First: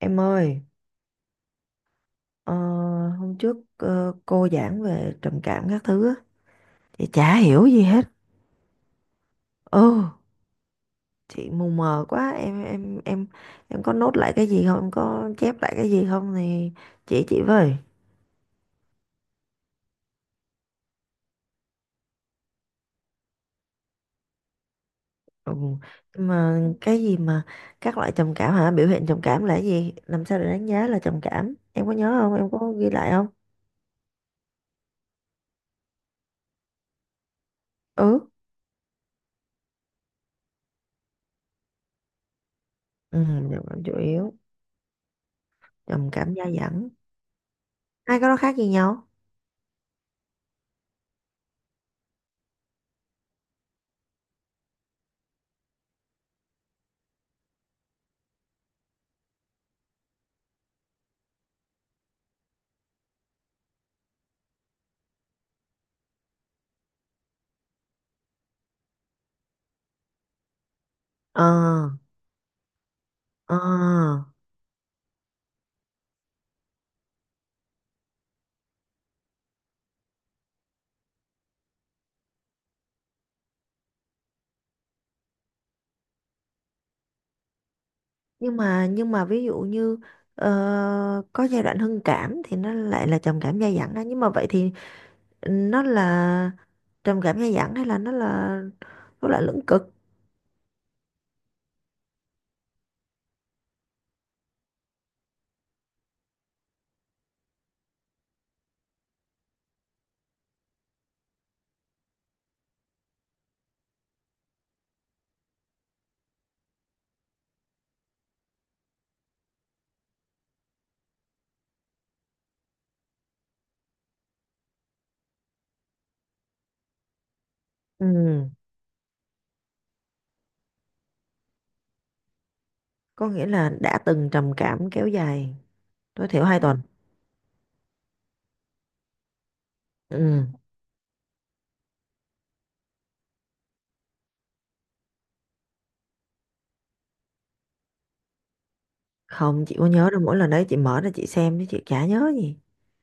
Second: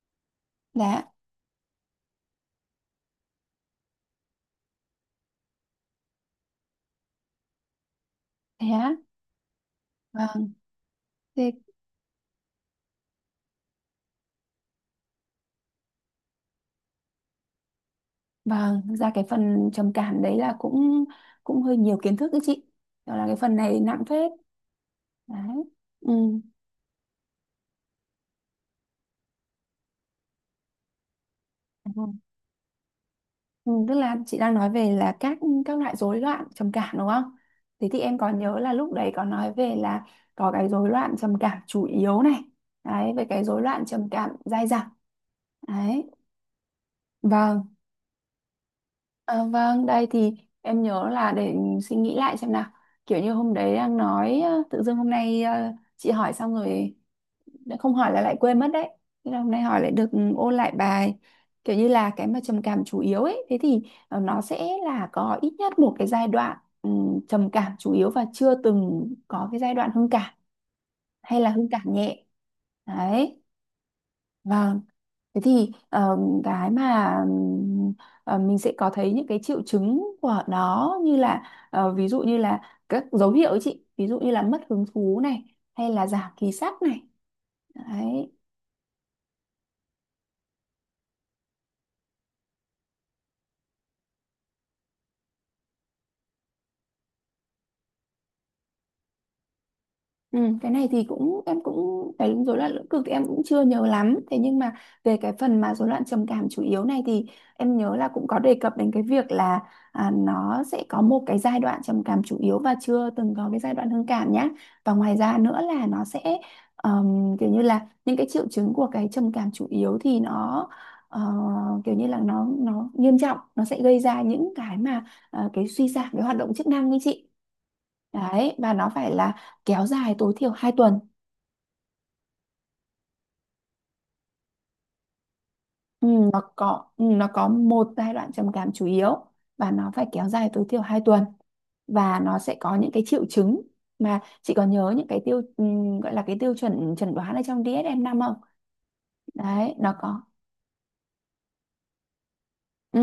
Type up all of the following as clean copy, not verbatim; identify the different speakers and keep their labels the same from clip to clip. Speaker 1: Em ơi,
Speaker 2: Dạ,
Speaker 1: ờ, hôm trước cô giảng về trầm cảm các thứ á, chị chả hiểu gì hết.
Speaker 2: thế á.
Speaker 1: Ừ,
Speaker 2: Vâng,
Speaker 1: chị
Speaker 2: thế,
Speaker 1: mù mờ quá. Em có nốt lại cái gì không? Em có chép lại cái gì không thì chỉ chị với.
Speaker 2: vâng, thực ra cái phần trầm cảm đấy là cũng cũng hơi nhiều kiến thức đấy chị. Đó là cái phần này nặng phết. Đấy.
Speaker 1: Ừ.
Speaker 2: Ừ.
Speaker 1: Nhưng mà cái gì mà các loại trầm cảm hả? Biểu hiện trầm cảm là cái gì? Làm sao để đánh giá là trầm cảm? Em có
Speaker 2: Ừ.
Speaker 1: nhớ không? Em có ghi lại không?
Speaker 2: Ừ, tức là chị đang nói về là các loại rối loạn trầm cảm đúng không? Thế thì em
Speaker 1: Ừ.
Speaker 2: còn nhớ là lúc đấy có nói về là có cái rối loạn trầm cảm chủ yếu này. Đấy, về
Speaker 1: Ừ,
Speaker 2: cái rối
Speaker 1: trầm cảm
Speaker 2: loạn
Speaker 1: chủ
Speaker 2: trầm cảm
Speaker 1: yếu,
Speaker 2: dai dẳng.
Speaker 1: trầm
Speaker 2: Đấy.
Speaker 1: cảm dai dẳng.
Speaker 2: Vâng.
Speaker 1: Hai cái đó khác gì nhau?
Speaker 2: À, vâng, đây thì em nhớ là để suy nghĩ lại xem nào. Kiểu như hôm đấy đang nói tự dưng hôm nay chị hỏi xong rồi đã không hỏi là lại quên mất đấy. Thế là hôm nay hỏi lại được ôn lại bài. Kiểu như là cái mà trầm cảm chủ yếu ấy, thế thì nó sẽ là có ít nhất một cái giai đoạn ừ, trầm cảm chủ yếu và chưa từng có cái giai đoạn hưng cảm hay là hưng cảm
Speaker 1: Ờ,
Speaker 2: nhẹ. Đấy.
Speaker 1: ờ.
Speaker 2: Vâng. Thế thì cái mà ừm, mình sẽ có thấy những cái triệu chứng của nó như là ví dụ như là các dấu hiệu ấy chị, ví dụ như là mất hứng thú này hay là giảm khí sắc này. Đấy.
Speaker 1: Nhưng mà ví dụ như ờ, có giai đoạn hưng cảm thì nó lại là trầm cảm dai dẳng á, nhưng mà vậy thì nó là trầm cảm dai dẳng hay là nó là lưỡng cực.
Speaker 2: Ừ, cái này thì cũng em cũng cái rối loạn lưỡng cực thì em cũng chưa nhớ lắm, thế nhưng mà về cái phần mà rối loạn trầm cảm chủ yếu này thì em nhớ là cũng có đề cập đến cái việc là à, nó sẽ có một cái giai đoạn trầm cảm chủ yếu và chưa từng có cái giai đoạn hưng cảm nhá. Và ngoài ra nữa là nó sẽ kiểu như là những cái triệu chứng của cái trầm cảm chủ yếu thì nó ờ, kiểu như là nó nghiêm trọng, nó sẽ gây ra những cái mà cái suy giảm cái hoạt động chức năng như chị.
Speaker 1: Ừ,
Speaker 2: Đấy, và nó phải là kéo dài tối thiểu 2 tuần.
Speaker 1: có nghĩa là đã từng trầm cảm kéo dài
Speaker 2: Ừ,
Speaker 1: tối
Speaker 2: nó
Speaker 1: thiểu 2 tuần.
Speaker 2: có ừ, nó có một giai đoạn trầm cảm chủ yếu và nó phải kéo
Speaker 1: Ừ,
Speaker 2: dài tối thiểu 2 tuần. Và nó sẽ có những cái triệu chứng mà chị có nhớ những cái gọi là cái tiêu chuẩn chẩn đoán ở trong DSM-5 không?
Speaker 1: không
Speaker 2: Đấy,
Speaker 1: chị có
Speaker 2: nó
Speaker 1: nhớ đâu,
Speaker 2: có.
Speaker 1: mỗi lần đấy chị mở ra chị xem chứ chị chả nhớ gì.
Speaker 2: Ừ,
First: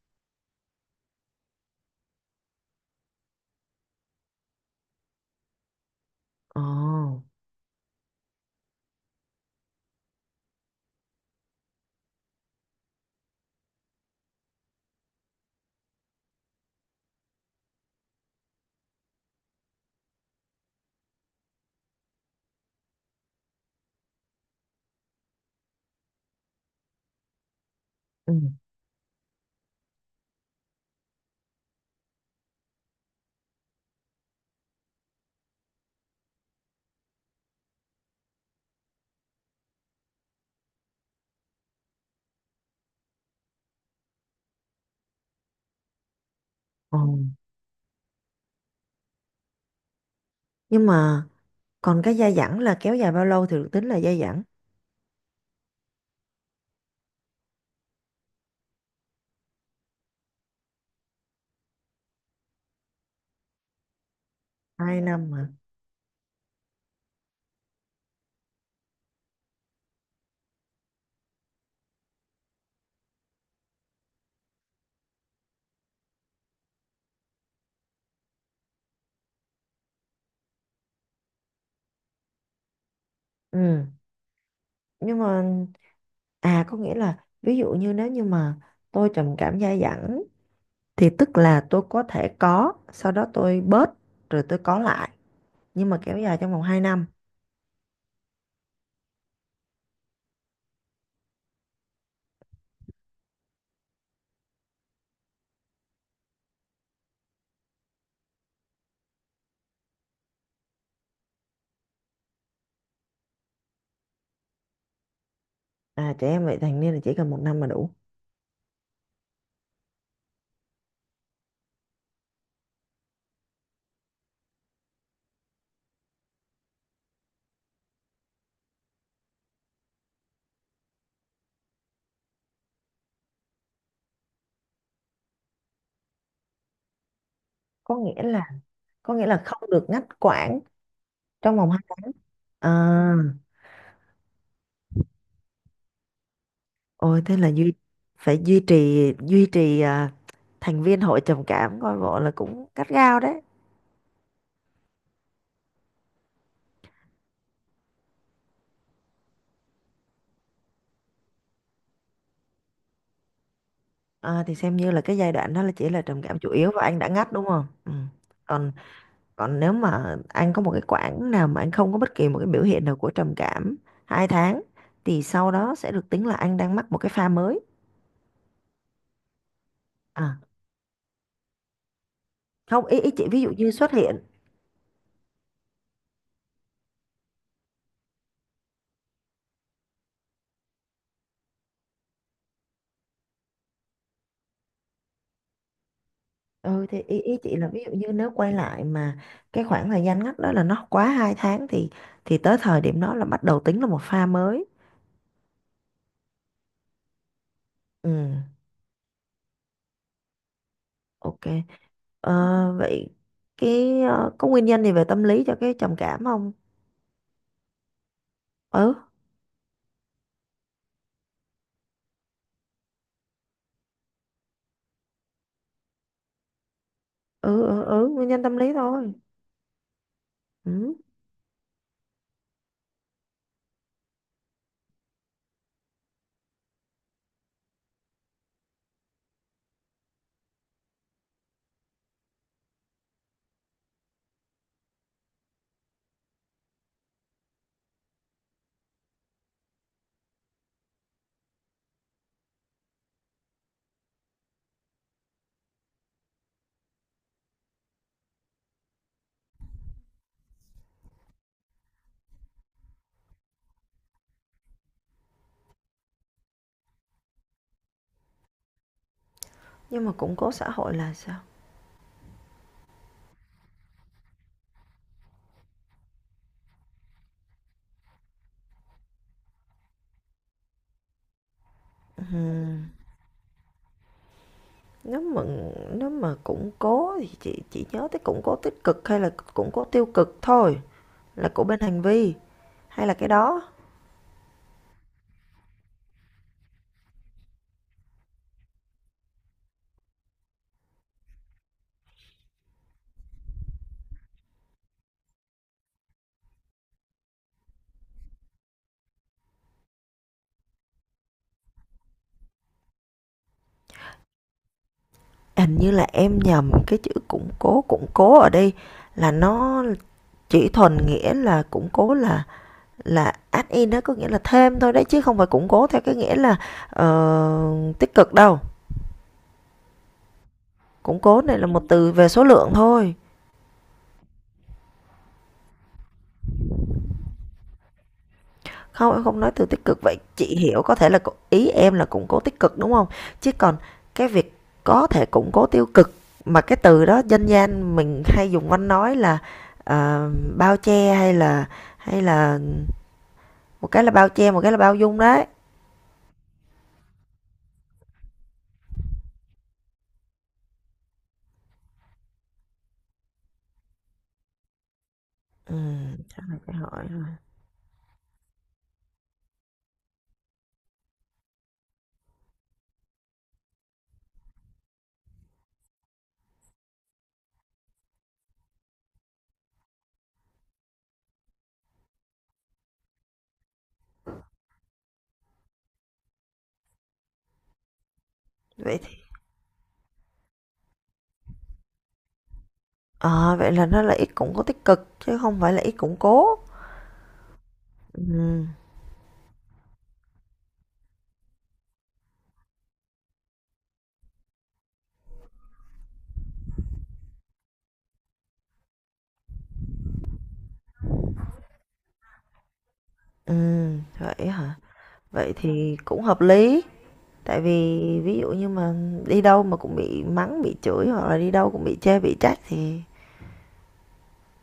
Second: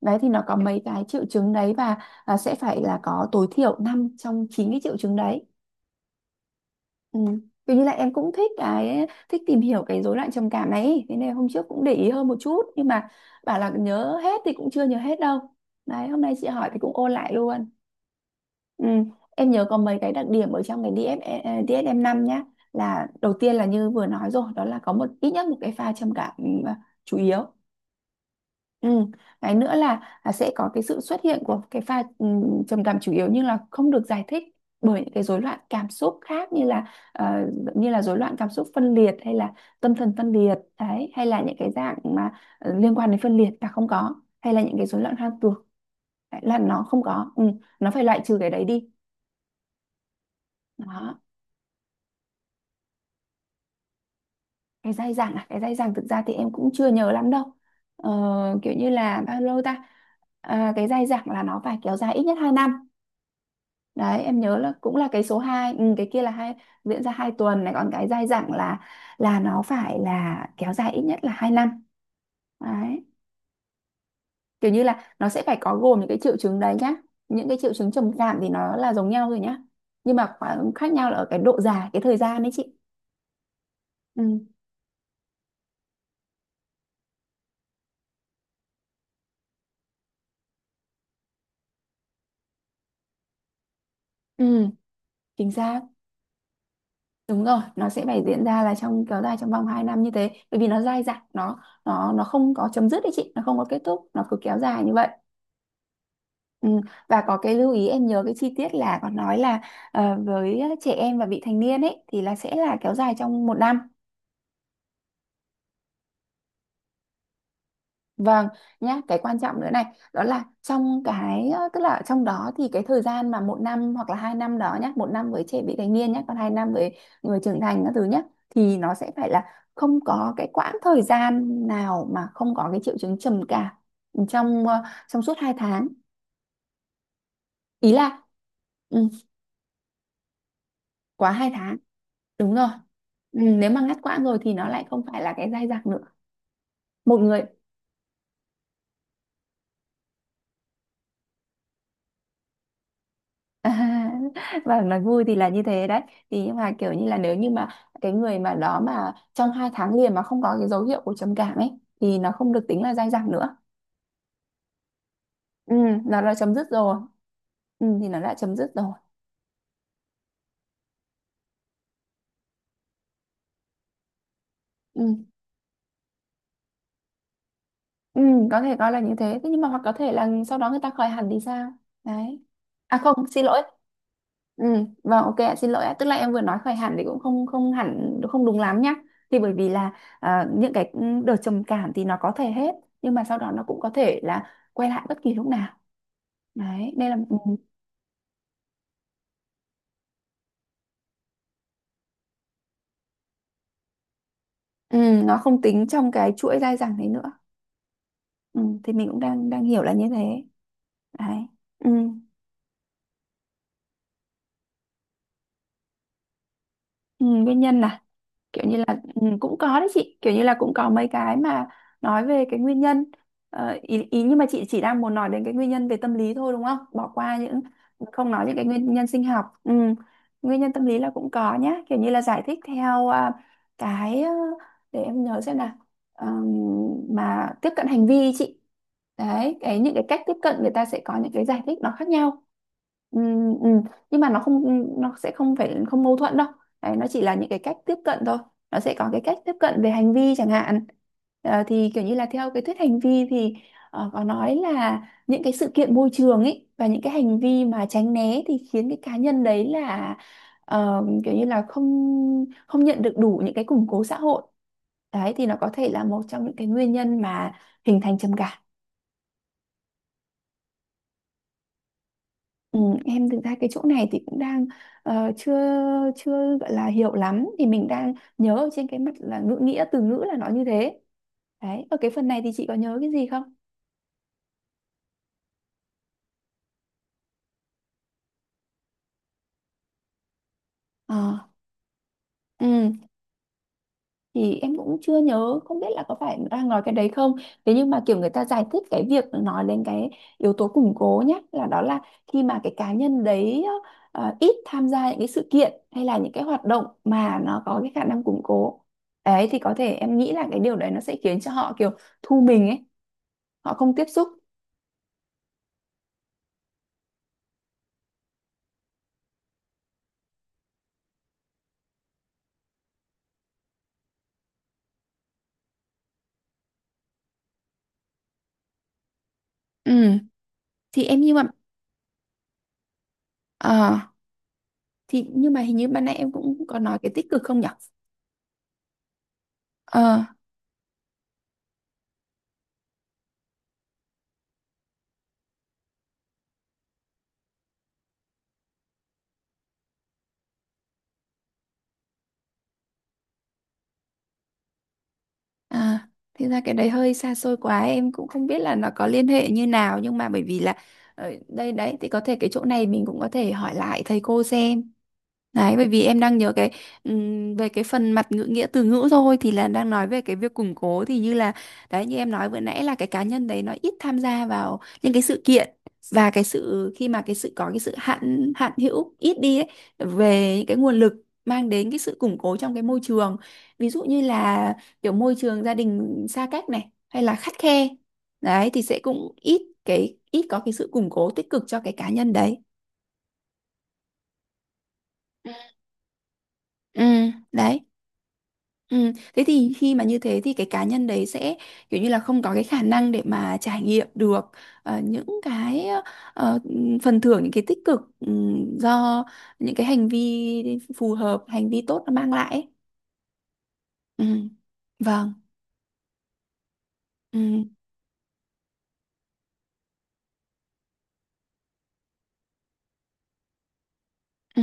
Speaker 2: đấy thì nó có mấy cái triệu chứng đấy và à, sẽ phải là có tối thiểu 5 trong 9 cái triệu chứng đấy. Ừ.
Speaker 1: Ồ,
Speaker 2: Kiểu như là em cũng thích cái thích tìm hiểu cái rối loạn trầm cảm này ý. Thế nên hôm trước cũng để ý hơn một chút nhưng mà bảo là nhớ hết thì cũng chưa nhớ hết đâu. Đấy, hôm nay chị hỏi thì cũng ôn lại luôn. Ừ. Em nhớ có mấy cái đặc điểm ở trong cái DF, DSM-5 nhá. Là đầu tiên là như vừa nói rồi, đó là có ít nhất một cái pha trầm cảm chủ yếu.
Speaker 1: ừ.
Speaker 2: Ừ. Cái nữa là sẽ có cái sự xuất hiện của cái pha trầm cảm chủ yếu nhưng là không được giải thích bởi những cái rối loạn cảm xúc khác, như là ờ, như là rối loạn cảm xúc phân liệt hay là tâm thần phân liệt đấy, hay là những cái dạng mà liên quan đến phân liệt là không có, hay là những cái rối loạn hoang tưởng. Đấy, là nó
Speaker 1: Ồ,
Speaker 2: không có, nó phải loại trừ cái đấy đi.
Speaker 1: nhưng
Speaker 2: Đó,
Speaker 1: mà còn cái dai dẳng là kéo dài bao lâu thì được tính là dai dẳng?
Speaker 2: cái dai dẳng thực ra thì em cũng chưa nhớ lắm đâu. Ờ, kiểu như là bao lâu ta. À, cái dai dẳng là nó phải kéo dài ít nhất 2 năm. Đấy em nhớ là cũng
Speaker 1: hai
Speaker 2: là cái
Speaker 1: năm
Speaker 2: số
Speaker 1: mà
Speaker 2: hai, cái kia là hai, diễn ra 2 tuần này, còn cái dai dẳng là nó phải là kéo dài ít nhất là 2 năm. Đấy, kiểu như là nó sẽ phải có gồm những cái triệu chứng đấy nhá, những cái triệu chứng trầm cảm thì nó là giống nhau rồi nhá, nhưng mà khoảng khác nhau là ở cái độ dài cái thời gian đấy chị.
Speaker 1: Ừ,
Speaker 2: ừ
Speaker 1: nhưng mà à, có nghĩa là ví dụ như nếu như mà tôi trầm cảm dai dẳng, thì tức là tôi có thể có, sau đó tôi bớt rồi tôi
Speaker 2: ừ
Speaker 1: có lại,
Speaker 2: Chính xác.
Speaker 1: nhưng mà kéo dài trong vòng 2 năm.
Speaker 2: Đúng rồi, nó sẽ phải diễn ra là trong kéo dài trong vòng 2 năm như thế, bởi vì nó dai dẳng, nó không có chấm dứt đấy chị, nó không có kết thúc, nó cứ kéo dài như vậy. Ừ, và có cái lưu ý em nhớ cái chi tiết là có nói là với trẻ em và vị thành niên ấy thì là sẽ là kéo dài trong 1 năm.
Speaker 1: À, trẻ em vị thành niên là chỉ cần 1 năm là đủ.
Speaker 2: Vâng, nhá. Cái quan trọng nữa này đó là trong cái tức là trong đó thì cái thời gian mà 1 năm hoặc là 2 năm đó nhá, 1 năm với trẻ vị thành niên nhá, còn 2 năm với người trưởng thành các thứ nhá, thì nó sẽ phải là không có cái quãng thời gian nào mà không có cái triệu chứng trầm cảm trong trong suốt 2 tháng. Ý
Speaker 1: có
Speaker 2: là
Speaker 1: nghĩa là
Speaker 2: ừ,
Speaker 1: có nghĩa là không được ngắt quãng
Speaker 2: quá hai
Speaker 1: trong vòng
Speaker 2: tháng
Speaker 1: 2 năm.
Speaker 2: Đúng rồi.
Speaker 1: À,
Speaker 2: Ừ, nếu mà ngắt quãng rồi thì nó lại không phải là cái dai dẳng nữa. Một
Speaker 1: ôi, thế
Speaker 2: người
Speaker 1: là phải duy trì à, thành viên hội trầm cảm coi bộ là cũng gắt gao đấy.
Speaker 2: và nói vui thì là như thế đấy. Thì nhưng mà kiểu như là nếu như mà cái người mà đó mà trong 2 tháng liền mà không có cái dấu hiệu của trầm cảm ấy thì nó không được tính là dai dẳng nữa.
Speaker 1: À, thì xem như là cái giai đoạn đó là
Speaker 2: Ừ,
Speaker 1: chỉ là
Speaker 2: nó
Speaker 1: trầm
Speaker 2: đã
Speaker 1: cảm chủ
Speaker 2: chấm dứt
Speaker 1: yếu và
Speaker 2: rồi.
Speaker 1: anh đã ngắt, đúng không?
Speaker 2: Ừ,
Speaker 1: Ừ.
Speaker 2: thì nó đã chấm dứt
Speaker 1: còn
Speaker 2: rồi.
Speaker 1: Còn nếu mà anh có một cái quãng nào mà anh không có bất kỳ một cái biểu hiện nào của trầm cảm 2 tháng
Speaker 2: Ừ.
Speaker 1: thì sau đó sẽ được tính là anh đang mắc một cái pha mới.
Speaker 2: Ừ, có thể coi là như thế. Thế nhưng mà hoặc có thể là
Speaker 1: À,
Speaker 2: sau đó người ta khởi hẳn thì sao? Đấy.
Speaker 1: không,
Speaker 2: À
Speaker 1: ý ý
Speaker 2: không,
Speaker 1: chị ví
Speaker 2: xin
Speaker 1: dụ
Speaker 2: lỗi.
Speaker 1: như xuất hiện.
Speaker 2: Ừ, vâng ok ạ, xin lỗi ạ. Tức là em vừa nói khởi hẳn thì cũng không không hẳn không đúng lắm nhá. Thì bởi vì là à, những cái đợt trầm cảm thì nó có thể hết nhưng mà sau đó nó cũng có thể là quay lại bất kỳ lúc nào.
Speaker 1: Ừ
Speaker 2: Đấy,
Speaker 1: thì
Speaker 2: đây là
Speaker 1: ý ý chị là ví dụ như nếu quay lại mà cái khoảng thời gian ngắt đó là nó quá 2 tháng thì tới thời điểm đó là bắt đầu tính là một pha mới.
Speaker 2: ừ, nó không tính trong cái chuỗi dai dẳng đấy nữa.
Speaker 1: Ừ,
Speaker 2: Ừ, thì mình cũng đang đang hiểu là như thế. Đấy.
Speaker 1: ok.
Speaker 2: Ừ.
Speaker 1: Ờ, vậy cái có nguyên nhân gì về tâm lý cho cái trầm cảm không?
Speaker 2: Ừ, nguyên nhân là kiểu như
Speaker 1: Ừ,
Speaker 2: là cũng có đấy chị, kiểu như là cũng có mấy cái mà nói về cái nguyên nhân. Ờ, ý nhưng mà chị chỉ đang muốn nói đến cái nguyên nhân về tâm lý thôi đúng không, bỏ qua những
Speaker 1: ừ, ừ, ừ, nguyên
Speaker 2: không
Speaker 1: nhân
Speaker 2: nói những
Speaker 1: tâm
Speaker 2: cái
Speaker 1: lý
Speaker 2: nguyên nhân
Speaker 1: thôi.
Speaker 2: sinh học ừ. Nguyên nhân tâm
Speaker 1: Ừ.
Speaker 2: lý là cũng có nhá, kiểu như là giải thích theo à, cái để em nhớ xem nào. Ờm, mà tiếp cận hành vi ý chị, đấy cái những cái cách tiếp cận người ta sẽ có những cái giải thích nó khác nhau. Ừm, ừm. Nhưng mà nó không nó sẽ không phải không mâu thuẫn đâu. Đấy, nó chỉ là những cái cách tiếp cận thôi, nó sẽ có cái cách tiếp cận về hành vi chẳng hạn. Ờ, thì kiểu như là theo cái thuyết hành vi thì có nói là những cái sự kiện môi trường ấy và những cái hành vi mà tránh né thì khiến cái cá nhân đấy là kiểu như là không không nhận được đủ những cái củng cố xã hội. Đấy thì nó có thể là một trong những cái nguyên nhân mà hình thành trầm cảm.
Speaker 1: Nhưng mà củng cố xã hội là sao?
Speaker 2: Ừ, em thực ra cái chỗ này thì cũng đang ờ, chưa chưa gọi là hiểu lắm, thì mình đang nhớ ở trên cái mặt là ngữ nghĩa từ ngữ là nó như thế. Đấy, ở cái phần này thì chị có
Speaker 1: Ừm,
Speaker 2: nhớ cái gì không?
Speaker 1: nếu mà nếu mà củng cố thì chị chỉ nhớ tới củng cố tích cực hay là củng cố tiêu cực thôi,
Speaker 2: ờ
Speaker 1: là của bên hành vi
Speaker 2: ừ.
Speaker 1: hay là cái đó?
Speaker 2: Thì em cũng chưa nhớ, không biết là có phải đang nói cái đấy không, thế nhưng mà kiểu người ta giải thích cái việc nói lên cái yếu tố củng cố nhé, là đó là khi mà cái cá nhân đấy ít tham gia những cái sự kiện hay là những cái hoạt động mà nó có cái khả năng củng cố ấy, thì có thể em nghĩ là cái điều đấy nó sẽ khiến cho họ kiểu thu mình ấy, họ không tiếp xúc.
Speaker 1: Hình như là em nhầm cái chữ củng cố ở đây là nó chỉ thuần nghĩa là củng cố, là add in đó, có nghĩa là thêm thôi đấy, chứ không phải củng cố theo cái nghĩa là tích cực đâu.
Speaker 2: ừ thì em
Speaker 1: Củng
Speaker 2: như mà
Speaker 1: cố này là một từ về số lượng thôi.
Speaker 2: ờ thì nhưng mà hình như ban nãy em cũng có nói cái tích cực không nhỉ?
Speaker 1: Không, em không nói từ tích cực, vậy
Speaker 2: Ờ
Speaker 1: chị hiểu có thể là ý em là củng cố tích cực, đúng không? Chứ còn cái việc có thể củng cố tiêu cực mà cái từ đó dân gian mình hay dùng quanh nói là, ờ, bao che hay là hay là một cái là bao che, một cái là bao dung đấy.
Speaker 2: À, thì ra cái đấy hơi xa xôi quá, em cũng không biết là nó có liên hệ như nào, nhưng mà bởi vì là ờ, đây đấy thì có thể cái chỗ này mình cũng có thể hỏi lại thầy cô xem. Đấy, bởi vì em đang
Speaker 1: Chắc
Speaker 2: nhớ
Speaker 1: là
Speaker 2: cái
Speaker 1: phải hỏi rồi.
Speaker 2: về cái phần mặt ngữ nghĩa từ ngữ thôi thì là đang nói về cái việc củng cố, thì như là đấy như em nói vừa nãy là cái cá nhân đấy nó ít tham gia vào những cái sự kiện, và cái sự khi mà cái sự có cái sự hạn hạn hữu ít đi ấy, về những cái nguồn lực mang đến cái sự củng cố trong cái môi trường. Ví dụ như là kiểu môi trường gia đình xa cách này hay là khắt khe, đấy thì sẽ
Speaker 1: Vậy thì
Speaker 2: cũng ít có cái sự củng cố tích cực cho cái cá nhân đấy.
Speaker 1: ờ, vậy là nó là ít củng cố tích cực chứ không phải là ít củng cố.
Speaker 2: Ừ. Đấy.
Speaker 1: Ừm,
Speaker 2: Ừ. Thế thì khi mà như thế thì cái cá nhân đấy sẽ kiểu như là không có cái khả năng để mà trải nghiệm được ờ, những cái ờ, phần thưởng những cái tích cực, do những cái hành vi phù hợp hành vi tốt nó mang lại ấy. Ừ.
Speaker 1: vậy hả?
Speaker 2: Vâng.
Speaker 1: Vậy thì cũng hợp lý. Tại
Speaker 2: Ừ.
Speaker 1: vì ví dụ như mà đi đâu mà cũng bị mắng, bị chửi, hoặc là đi đâu cũng bị chê, bị trách thì
Speaker 2: Ừ,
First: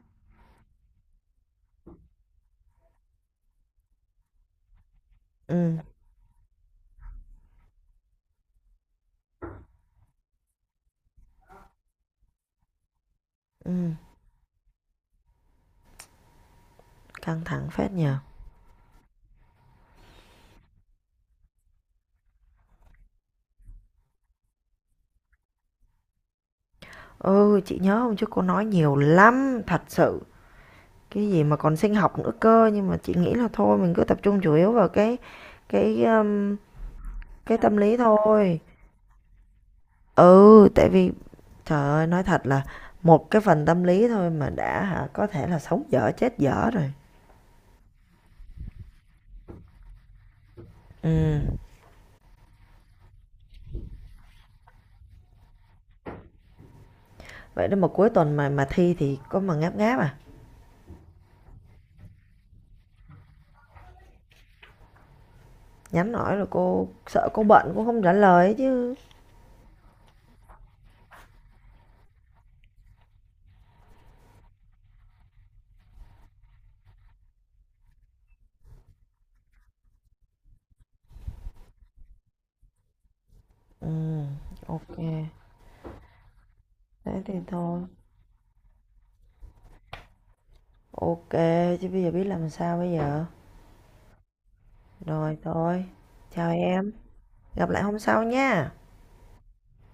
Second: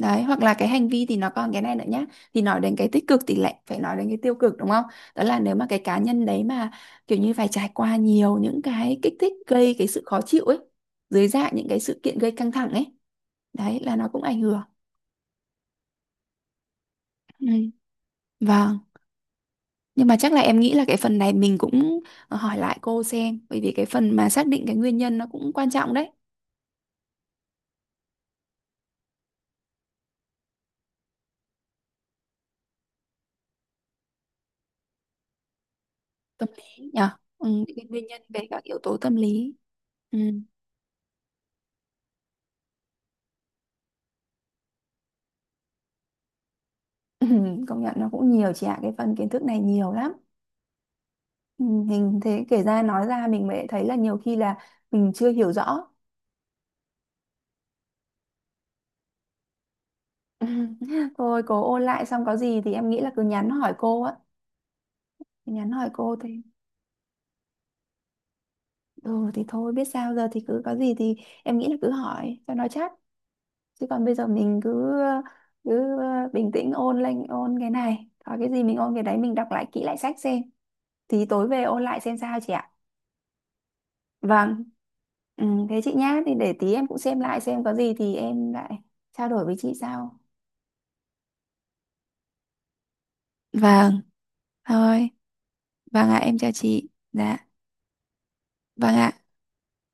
Speaker 2: đấy hoặc là cái hành vi thì nó còn cái này nữa nhá, thì nói đến cái tích cực thì lại phải nói đến cái tiêu cực đúng không, đó là nếu mà
Speaker 1: ừm,
Speaker 2: cái cá nhân đấy mà kiểu như phải trải qua nhiều những cái kích thích gây cái sự khó chịu ấy, dưới dạng những cái sự kiện gây căng thẳng ấy, đấy
Speaker 1: ừm,
Speaker 2: là nó cũng ảnh hưởng
Speaker 1: căng
Speaker 2: ừ.
Speaker 1: thẳng phết nhờ.
Speaker 2: Vâng, nhưng mà chắc là em nghĩ là cái phần này mình cũng hỏi lại cô xem, bởi vì cái phần mà xác định cái nguyên nhân nó cũng quan trọng đấy.
Speaker 1: Ừ, chị nhớ không, trước cô nói nhiều lắm, thật sự. Cái gì mà còn sinh học nữa cơ, nhưng mà chị nghĩ là thôi mình cứ tập trung chủ yếu vào cái cái
Speaker 2: Tâm
Speaker 1: um,
Speaker 2: lý nhở. Ừ,
Speaker 1: cái
Speaker 2: những
Speaker 1: tâm
Speaker 2: cái
Speaker 1: lý
Speaker 2: nguyên nhân về
Speaker 1: thôi.
Speaker 2: các yếu tố tâm lý ừ.
Speaker 1: Ừ, tại vì trời ơi nói thật là một cái phần tâm lý thôi mà đã hả, có thể là sống dở chết dở rồi.
Speaker 2: Ừ, công nhận nó cũng nhiều chị ạ, cái phần kiến thức này nhiều lắm
Speaker 1: Ừ,
Speaker 2: ừ. Mình thế kể ra nói ra mình mới thấy là nhiều khi là mình chưa hiểu rõ.
Speaker 1: vậy đó mà cuối tuần mà thi thì có mà ngáp ngáp à?
Speaker 2: Ừ, thôi cố ôn lại xong có gì thì em nghĩ là cứ nhắn hỏi cô á, nhắn hỏi
Speaker 1: Nhắn
Speaker 2: cô thì
Speaker 1: nói là cô sợ, cô bận, cô không trả lời chứ.
Speaker 2: ừ thì thôi biết sao giờ, thì cứ có gì thì em nghĩ là cứ hỏi cho nó chắc. Chứ còn bây giờ mình cứ cứ bình tĩnh ôn lên, ôn cái này có cái gì mình ôn cái đấy, mình đọc lại kỹ lại sách xem, thì tối về ôn lại xem sao chị ạ.
Speaker 1: Ừ,
Speaker 2: Vâng.
Speaker 1: ok.
Speaker 2: Ừ, thế chị nhá, thì để tí em cũng xem
Speaker 1: Thế thì
Speaker 2: lại xem có
Speaker 1: thôi.
Speaker 2: gì thì em lại trao đổi với chị sau.
Speaker 1: Ok, chứ bây giờ biết làm sao bây giờ.
Speaker 2: Vâng, thôi.
Speaker 1: Rồi thôi.
Speaker 2: Vâng ạ, em
Speaker 1: Chào
Speaker 2: chào chị.
Speaker 1: em,
Speaker 2: Dạ.
Speaker 1: gặp lại hôm sau nha.
Speaker 2: Vâng ạ.